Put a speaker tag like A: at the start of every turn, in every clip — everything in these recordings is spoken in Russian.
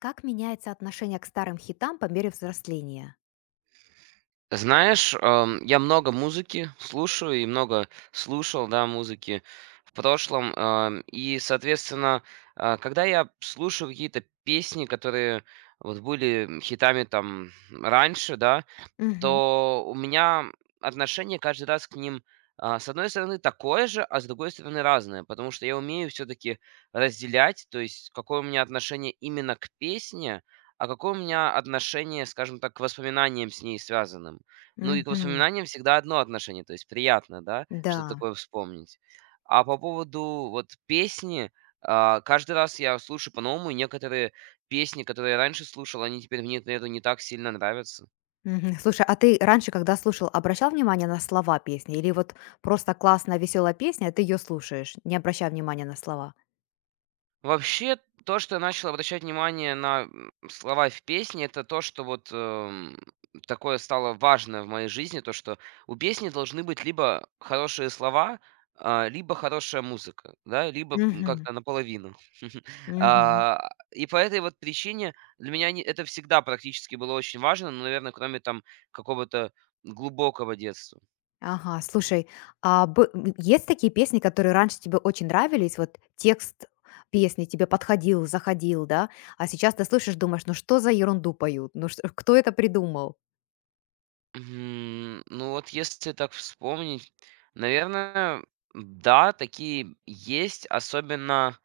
A: Как меняется отношение к старым хитам по мере взросления?
B: Знаешь, я много музыки слушаю и много слушал, да, музыки в прошлом. И, соответственно, когда я слушаю какие-то песни, которые вот были хитами там раньше, да,
A: Мгм.
B: то у меня отношение каждый раз к ним, а, с одной стороны, такое же, а с другой стороны, разное. Потому что я умею все-таки разделять, то есть какое у меня отношение именно к песне, а какое у меня отношение, скажем так, к воспоминаниям с ней связанным. Ну и к
A: Мгм.
B: воспоминаниям всегда одно отношение, то есть приятно, да, что
A: Да.
B: такое вспомнить. А по поводу вот песни, а, каждый раз я слушаю по-новому, и некоторые песни, которые я раньше слушал, они теперь мне, наверное, не так сильно нравятся.
A: Мгм. Слушай, а ты раньше, когда слушал, обращал внимание на слова песни? Или вот просто классная, веселая песня, а ты ее слушаешь, не обращая внимания на слова?
B: Вообще, то, что я начал обращать внимание на, слова в песне, это то, что вот, такое стало важное в моей жизни, то, что у песни должны быть либо хорошие слова, а, либо хорошая музыка, да, либо,
A: Мгм.
B: как-то наполовину.
A: Мгм.
B: А, и по этой вот причине для меня не это всегда практически было очень важно, ну, наверное, кроме там какого-то глубокого детства.
A: Ага, слушай, есть такие песни, которые раньше тебе очень нравились, вот текст песни тебе подходил, заходил, да? А сейчас ты слышишь, думаешь, ну что за ерунду поют? Ну что, кто это придумал?
B: Мгм. Ну вот если так вспомнить, наверное, да, такие есть, особенно,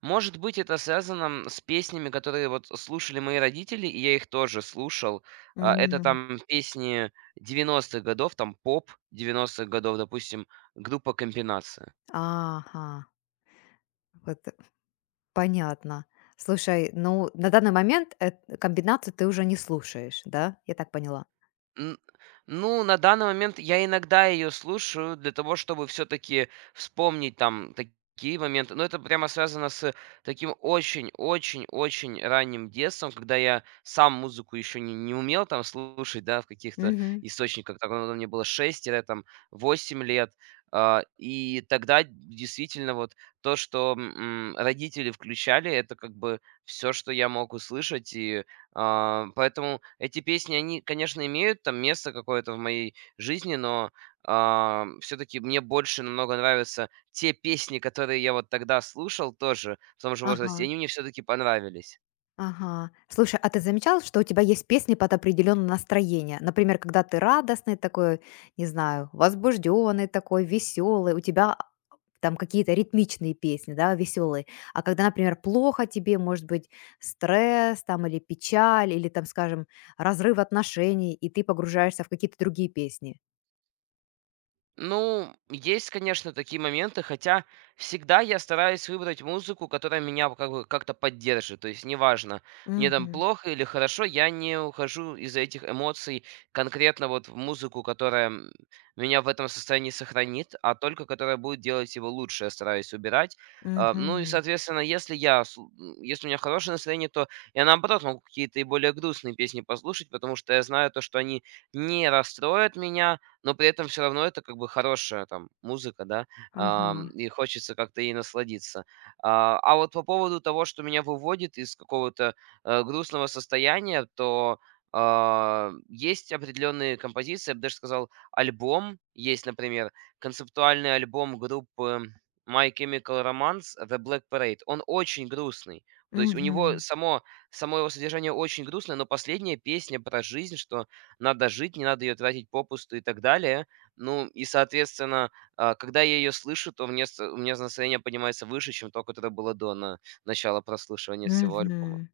B: может быть, это связано с песнями, которые вот слушали мои родители, и я их тоже слушал. А, это
A: Мгм.
B: там песни 90-х годов, там поп 90-х годов, допустим, группа «Комбинация».
A: Ага. Вот, понятно. Слушай, ну, на данный момент эт комбинацию ты уже не слушаешь, да? Я так поняла.
B: Н Ну, на данный момент я иногда ее слушаю для того, чтобы все таки вспомнить там такие моменты. Но это прямо связано с таким очень очень очень ранним детством, когда я сам музыку еще не умел там слушать, да, в каких-то
A: Мгм.
B: источниках. Так, когда мне было 6 тире там 8 лет. А, и тогда действительно вот то, что, родители включали, это как бы все, что я мог услышать. И, а, поэтому эти песни, они, конечно, имеют там место какое-то в моей жизни, но все-таки мне больше намного нравятся те песни, которые я вот тогда слушал тоже в том же возрасте,
A: Ага,
B: и они мне все-таки понравились.
A: ага. Слушай, а ты замечал, что у тебя есть песни под определенное настроение? Например, когда ты радостный такой, не знаю, возбужденный такой, веселый, у тебя там какие-то ритмичные песни, да, веселые. А когда, например, плохо тебе, может быть, стресс там или печаль, или там, скажем, разрыв отношений, и ты погружаешься в какие-то другие песни.
B: Ну, есть, конечно, такие моменты, хотя всегда я стараюсь выбрать музыку, которая меня как бы как-то поддержит. То есть неважно, мне там плохо или хорошо, я не ухожу из-за этих эмоций конкретно вот в музыку, которая меня в этом состоянии сохранит, а только которая будет делать его лучше, я стараюсь убирать. А, ну и,
A: Мгм.
B: соответственно, если я, если у меня хорошее настроение, то я, наоборот, могу какие-то и более грустные песни послушать, потому что я знаю то, что они не расстроят меня, но при этом все равно это как бы хорошая там музыка, да,
A: Ага.
B: и хочется как-то ей насладиться. А вот по поводу того, что меня выводит из какого-то, грустного состояния, то, а, есть определенные композиции, я бы даже сказал, альбом. Есть, например, концептуальный альбом группы My Chemical Romance "The Black Parade". Он очень грустный. То есть у него
A: Мгм.
B: само его содержание очень грустное, но последняя песня про жизнь, что надо жить, не надо ее тратить попусту и так далее. Ну и, соответственно, а, когда я ее слышу, то мне с у меня настроение поднимается выше, чем то, которое было до на начала прослушивания всего альбома.
A: Мгм.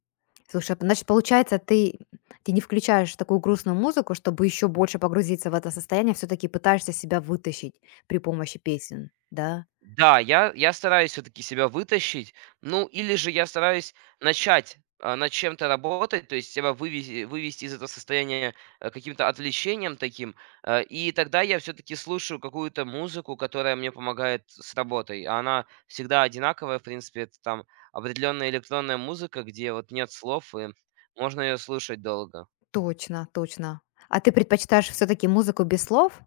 A: Слушай, а значит, получается, ты не включаешь такую грустную музыку, чтобы еще больше погрузиться в это состояние, все таки пытаешься себя вытащить при помощи песен, да?
B: Да, я стараюсь все таки себя вытащить. Ну, или же я стараюсь начать, а, над чем-то работать, то есть себя вывези вывести из этого состояния, каким-то отвлечением таким. И тогда я все таки слушаю какую-то музыку, которая мне помогает с работой. А она всегда одинаковая, в принципе. Это там определенная электронная музыка, где вот нет слов, и можно ее слушать долго.
A: Точно, точно. А ты предпочитаешь все таки музыку без слов?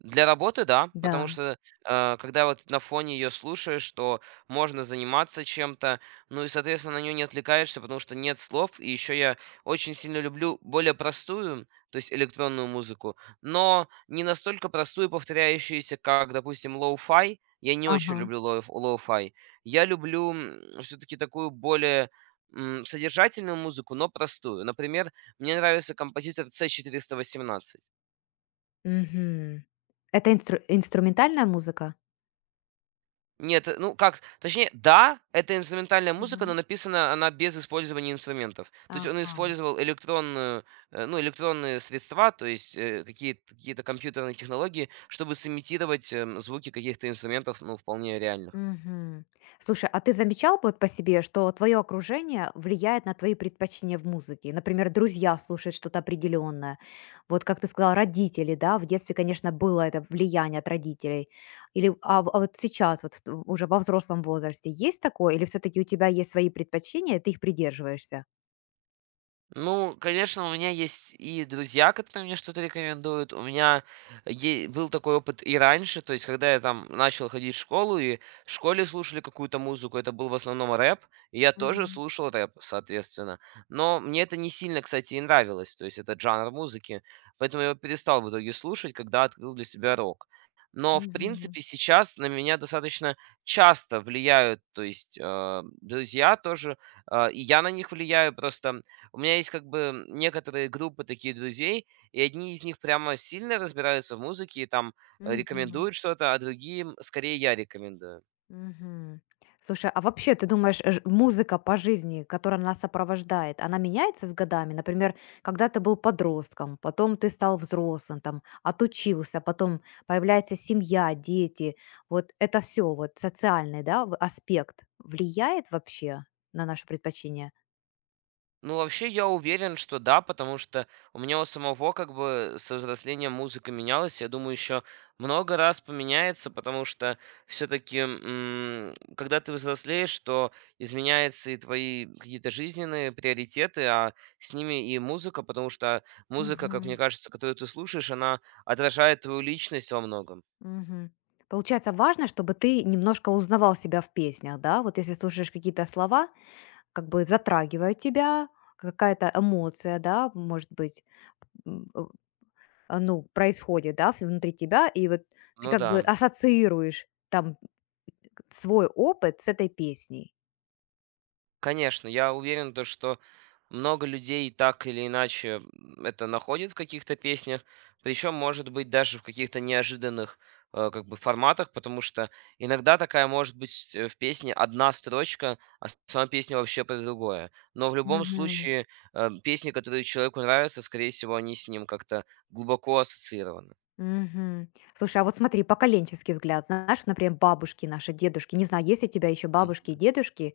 B: Для работы, да, потому
A: Да.
B: что, когда вот на фоне ее слушаешь, то можно заниматься чем-то, ну и, соответственно, на нее не отвлекаешься, потому что нет слов. И еще я очень сильно люблю более простую, то есть электронную музыку, но не настолько простую, повторяющуюся, как, допустим, лоу-фай. Я не очень
A: Ага.
B: люблю лоу-фай. Я люблю все-таки такую более содержательную музыку, но простую. Например, мне нравится композитор c 18.
A: Мгм. Это инстру инструментальная музыка?
B: Нет, ну как, с точнее, да, это инструментальная музыка,
A: Мгм.
B: но написана она без использования инструментов. То есть он
A: Ага.
B: использовал электронную, ну, электронные средства, то есть, какие-то компьютерные технологии, чтобы сымитировать, звуки каких-то инструментов, ну, вполне реально.
A: Мгм. Слушай, а ты замечал вот по себе, что твое окружение влияет на твои предпочтения в музыке? Например, друзья слушают что-то определенное. Вот как ты сказала, родители, да, в детстве, конечно, было это влияние от родителей. Или вот сейчас, уже во взрослом возрасте, есть такое? Или все-таки у тебя есть свои предпочтения, и ты их придерживаешься?
B: Ну, конечно, у меня есть и друзья, которые мне что-то рекомендуют. У меня был такой опыт и раньше, то есть, когда я там начал ходить в школу, и в школе слушали какую-то музыку, это был в основном рэп, и я тоже
A: Мгм.
B: слушал рэп, соответственно. Но мне это не сильно, кстати, и нравилось, то есть, этот жанр музыки, поэтому я его перестал в итоге слушать, когда открыл для себя рок. Но, в
A: Мгм.
B: принципе, сейчас на меня достаточно часто влияют, то есть, друзья тоже, а, и я на них влияю, просто у меня есть как бы некоторые группы таких друзей, и одни из них прямо сильно разбираются в музыке и там
A: Мгм.
B: рекомендуют что-то, а другим скорее я рекомендую.
A: Мгм. Слушай, а вообще, ты думаешь, музыка по жизни, которая нас сопровождает, она меняется с годами? Например, когда ты был подростком, потом ты стал взрослым, там, отучился, потом появляется семья, дети. Вот это все, вот социальный, да, аспект влияет вообще на наше предпочтение?
B: Ну, вообще, я уверен, что да, потому что у меня у самого как бы со взрослением музыка менялась. Я думаю, еще много раз поменяется, потому что все-таки, когда ты взрослеешь, то изменяются и твои какие-то жизненные приоритеты, а с ними и музыка, потому что музыка, как мне
A: Мгм.
B: кажется, которую ты слушаешь, она отражает твою личность во многом.
A: Мгм. Получается, важно, чтобы ты немножко узнавал себя в песнях, да? Вот если слушаешь какие-то слова, как бы затрагивает тебя, какая-то эмоция, да, может быть, м, э, ну, происходит, да, внутри тебя, и вот ты
B: Ну
A: как бы
B: да.
A: ассоциируешь там свой опыт с этой песней.
B: Конечно, я уверен, то, что много людей так или иначе это находит в каких-то песнях, причем, может быть, даже в каких-то неожиданных как бы форматах, потому что иногда такая может быть в песне одна строчка, а сама песня вообще про другое. Но в любом
A: Мгм.
B: случае песни, которые человеку нравятся, скорее всего, они с ним как-то глубоко ассоциированы.
A: Мгм. Слушай, а вот смотри, поколенческий взгляд, знаешь, например, бабушки наши, дедушки, не знаю, есть у тебя еще бабушки и дедушки,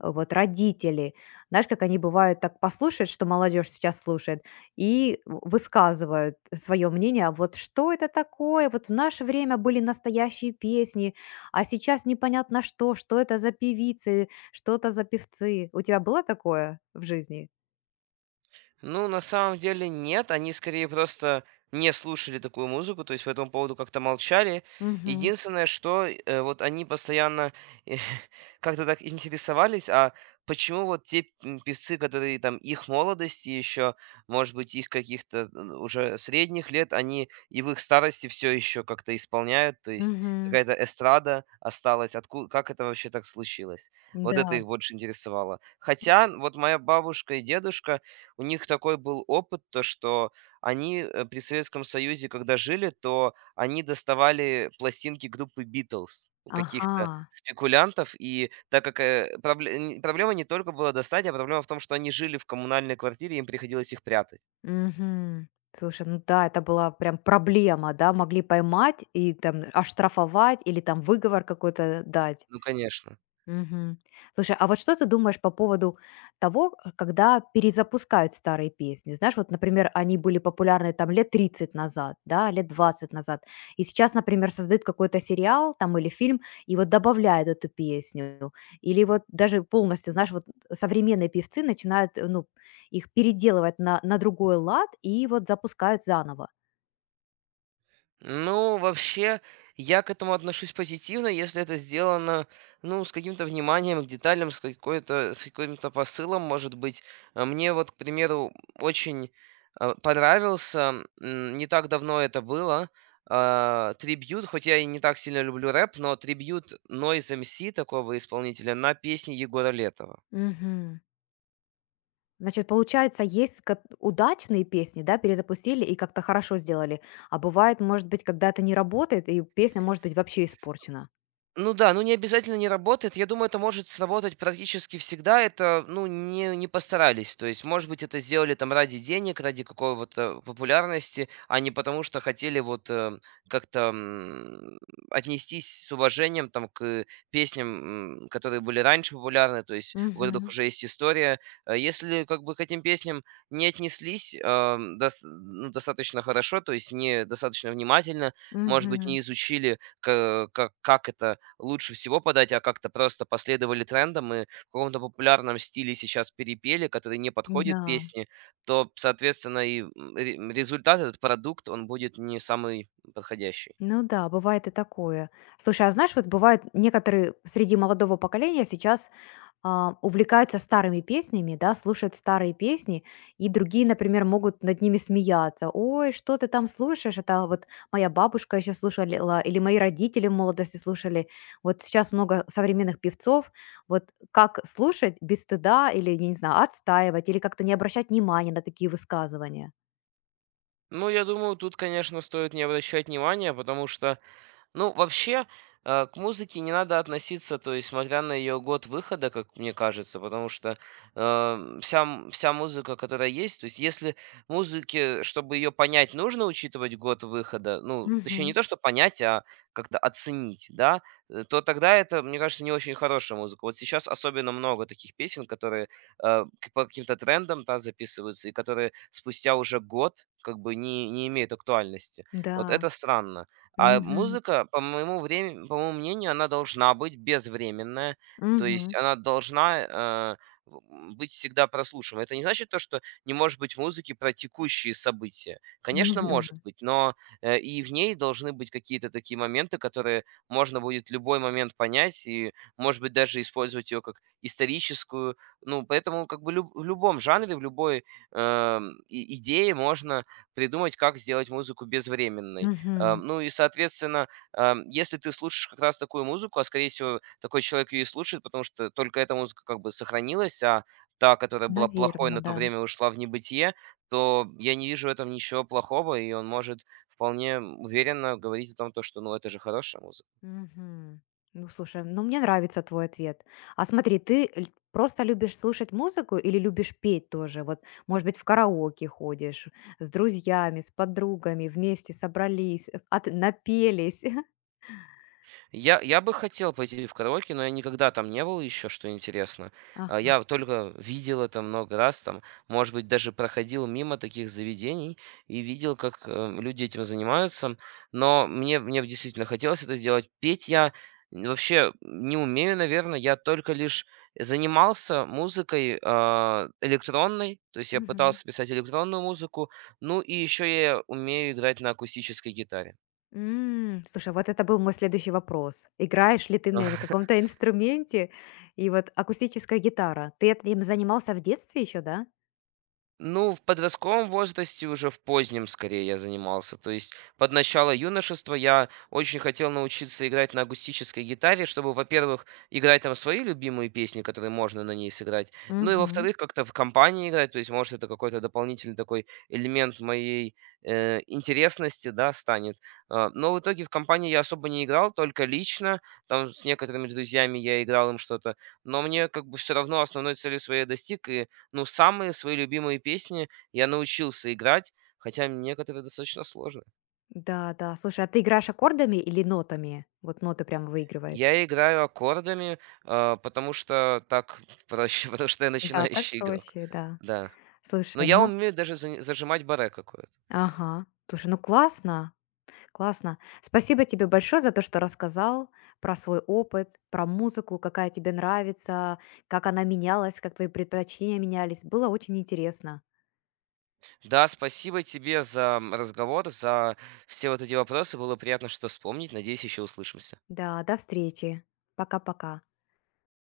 A: вот родители, знаешь, как они бывают так послушают, что молодежь сейчас слушает, и высказывают свое мнение, а вот что это такое, вот в наше время были настоящие песни, а сейчас непонятно что, что это за певицы, что это за певцы. У тебя было такое в жизни?
B: Ну, на самом деле нет, они скорее просто не слушали такую музыку, то есть по этому поводу как-то молчали.
A: Мгм.
B: Единственное, что вот они постоянно э, как-то так интересовались, а почему вот те певцы, которые там их молодости еще, может быть, их каких-то уже средних лет, они и в их старости все еще как-то исполняют, то есть
A: Мгм.
B: какая-то эстрада осталась, откуда, как это вообще так случилось? Вот это
A: Да,
B: их больше интересовало. Хотя вот моя бабушка и дедушка, у них такой был опыт, то что они, при Советском Союзе, когда жили, то они доставали пластинки группы "Битлз" у каких-то
A: ага,
B: спекулянтов. И так как, проблема не только была достать, а проблема в том, что они жили в коммунальной квартире, им приходилось их прятать.
A: мгм. Слушай, ну да, это была прям проблема, да, могли поймать и там оштрафовать или там выговор какой-то дать.
B: Ну, конечно.
A: Мгм. Слушай, а вот что ты думаешь по поводу того, когда перезапускают старые песни? Знаешь, вот, например, они были популярны там лет 30 назад, да, лет 20 назад, и сейчас, например, создают какой-то сериал там или фильм, и вот добавляют эту песню, или вот даже полностью, знаешь, вот современные певцы начинают, ну, их переделывать на другой лад и вот запускают заново.
B: Ну, вообще, я к этому отношусь позитивно, если это сделано, ну, с каким-то вниманием к деталям, с какой-то, с каким-то посылом, может быть. А мне вот, к примеру, очень понравился, не так давно это было, а, трибьют, хоть я и не так сильно люблю рэп, но трибьют Noise MC такого исполнителя на песни Егора Летова.
A: Значит, получается, есть удачные песни, да, перезапустили и как-то хорошо сделали. А бывает, может быть, когда это не работает, и песня может быть вообще испорчена.
B: Ну да, ну не обязательно не работает. Я думаю, это может сработать практически всегда. Это, ну, не постарались. То есть, может быть, это сделали там ради денег, ради какого-то популярности, а не потому, что хотели вот как-то отнестись с уважением там к песням, которые были раньше популярны. То есть, у которых
A: Мгм.
B: уже есть история. Если как бы к этим песням не отнеслись ну, достаточно хорошо, то есть не достаточно внимательно, может быть,
A: Мгм.
B: не изучили к как это лучше всего подать, а как-то просто последовали трендам и в каком-то популярном стиле сейчас перепели, который не подходит
A: Да.
B: песне, то, соответственно, и, результат, этот продукт, он будет не самый подходящий.
A: Ну да, бывает и такое. Слушай, а знаешь, вот бывает некоторые среди молодого поколения сейчас увлекаются старыми песнями, да, слушают старые песни, и другие, например, могут над ними смеяться. Ой, что ты там слушаешь? Это вот моя бабушка еще слушала, или мои родители в молодости слушали. Вот сейчас много современных певцов. Вот как слушать без стыда или, я не знаю, отстаивать, или как-то не обращать внимания на такие высказывания?
B: Ну, я думаю, тут, конечно, стоит не обращать внимания, потому что, ну, вообще, к музыке не надо относиться, то есть, смотря на ее год выхода, как мне кажется, потому что вся музыка, которая есть, то есть, если музыке, чтобы ее понять, нужно учитывать год выхода, ну, точнее, не
A: Мгм.
B: то, что понять, а как-то оценить, да, то тогда это, мне кажется, не очень хорошая музыка. Вот сейчас особенно много таких песен, которые по каким-то трендам да, записываются, и которые спустя уже год как бы не имеют актуальности. Вот
A: Да.
B: это странно. А
A: Мгм.
B: музыка, по моему мнению, она должна быть безвременная, то
A: Мгм.
B: есть она должна, э, быть всегда прослушиваема. Это не значит то, что не может быть музыки про текущие события. Конечно, может
A: Мгм.
B: быть, но, и в ней должны быть какие-то такие моменты, которые можно будет любой момент понять и, может быть, даже использовать ее как историческую. Ну, поэтому как бы люб в любом жанре, в любой, и идее можно придумать, как сделать музыку безвременной.
A: Мгм.
B: Ну и, соответственно, если ты слушаешь как раз такую музыку, а, скорее всего, такой человек ее и слушает, потому что только эта музыка как бы сохранилась, а та, которая была плохой,
A: Наверно,
B: на то
A: да.
B: время ушла в небытие, то я не вижу в этом ничего плохого, и он может вполне уверенно говорить о том, то что, ну, это же хорошая музыка.
A: Мгм. Ну, слушай, ну мне нравится твой ответ. А смотри, просто любишь слушать музыку или любишь петь тоже? Вот, может быть, в караоке ходишь с друзьями, с подругами, вместе собрались, напелись.
B: Я бы хотел пойти в караоке, но я никогда там не был еще, что интересно. А,
A: Ага.
B: я только видел это много раз там, может быть, даже проходил мимо таких заведений и видел, как, люди этим занимаются. Но мне бы действительно хотелось это сделать. Петь я вообще не умею, наверное. Я только лишь занимался музыкой, а, электронной, то есть я
A: Мгм.
B: пытался писать электронную музыку, ну и еще я умею играть на акустической гитаре.
A: Слушай, вот это был мой следующий вопрос. Играешь ли ты на каком-то инструменте? И вот акустическая гитара. Ты этим занимался в детстве еще, да?
B: Ну, в подростковом возрасте, уже в позднем скорее я занимался. То есть под начало юношества я очень хотел научиться играть на акустической гитаре, чтобы, во-первых, играть там свои любимые песни, которые можно на ней сыграть, ну и,
A: Мгм.
B: во-вторых, как-то в компании играть, то есть, может, это какой-то дополнительный такой элемент моей интересности, да, станет. А, но в итоге в компании я особо не играл, только лично, там с некоторыми друзьями я играл им что-то, но мне как бы все равно основной цели своей я достиг, и ну, самые свои любимые песни я научился играть, хотя некоторые достаточно сложны.
A: Да, да. Слушай, а ты играешь аккордами или нотами? Вот ноты прям выигрываешь.
B: Я играю аккордами, а, потому что так проще, потому что я
A: Да, так
B: начинающий игрок.
A: проще, да.
B: Да. Но
A: Слушай,
B: я
A: ну
B: умею даже зажимать баре какое-то.
A: ага. Слушай, ну классно, классно. Спасибо тебе большое за то, что рассказал про свой опыт, про музыку, какая тебе нравится, как она менялась, как твои предпочтения менялись. Было очень интересно.
B: Да, спасибо тебе за разговор, за все вот эти вопросы. Было приятно что вспомнить. Надеюсь, еще услышимся.
A: Да, до встречи. Пока-пока.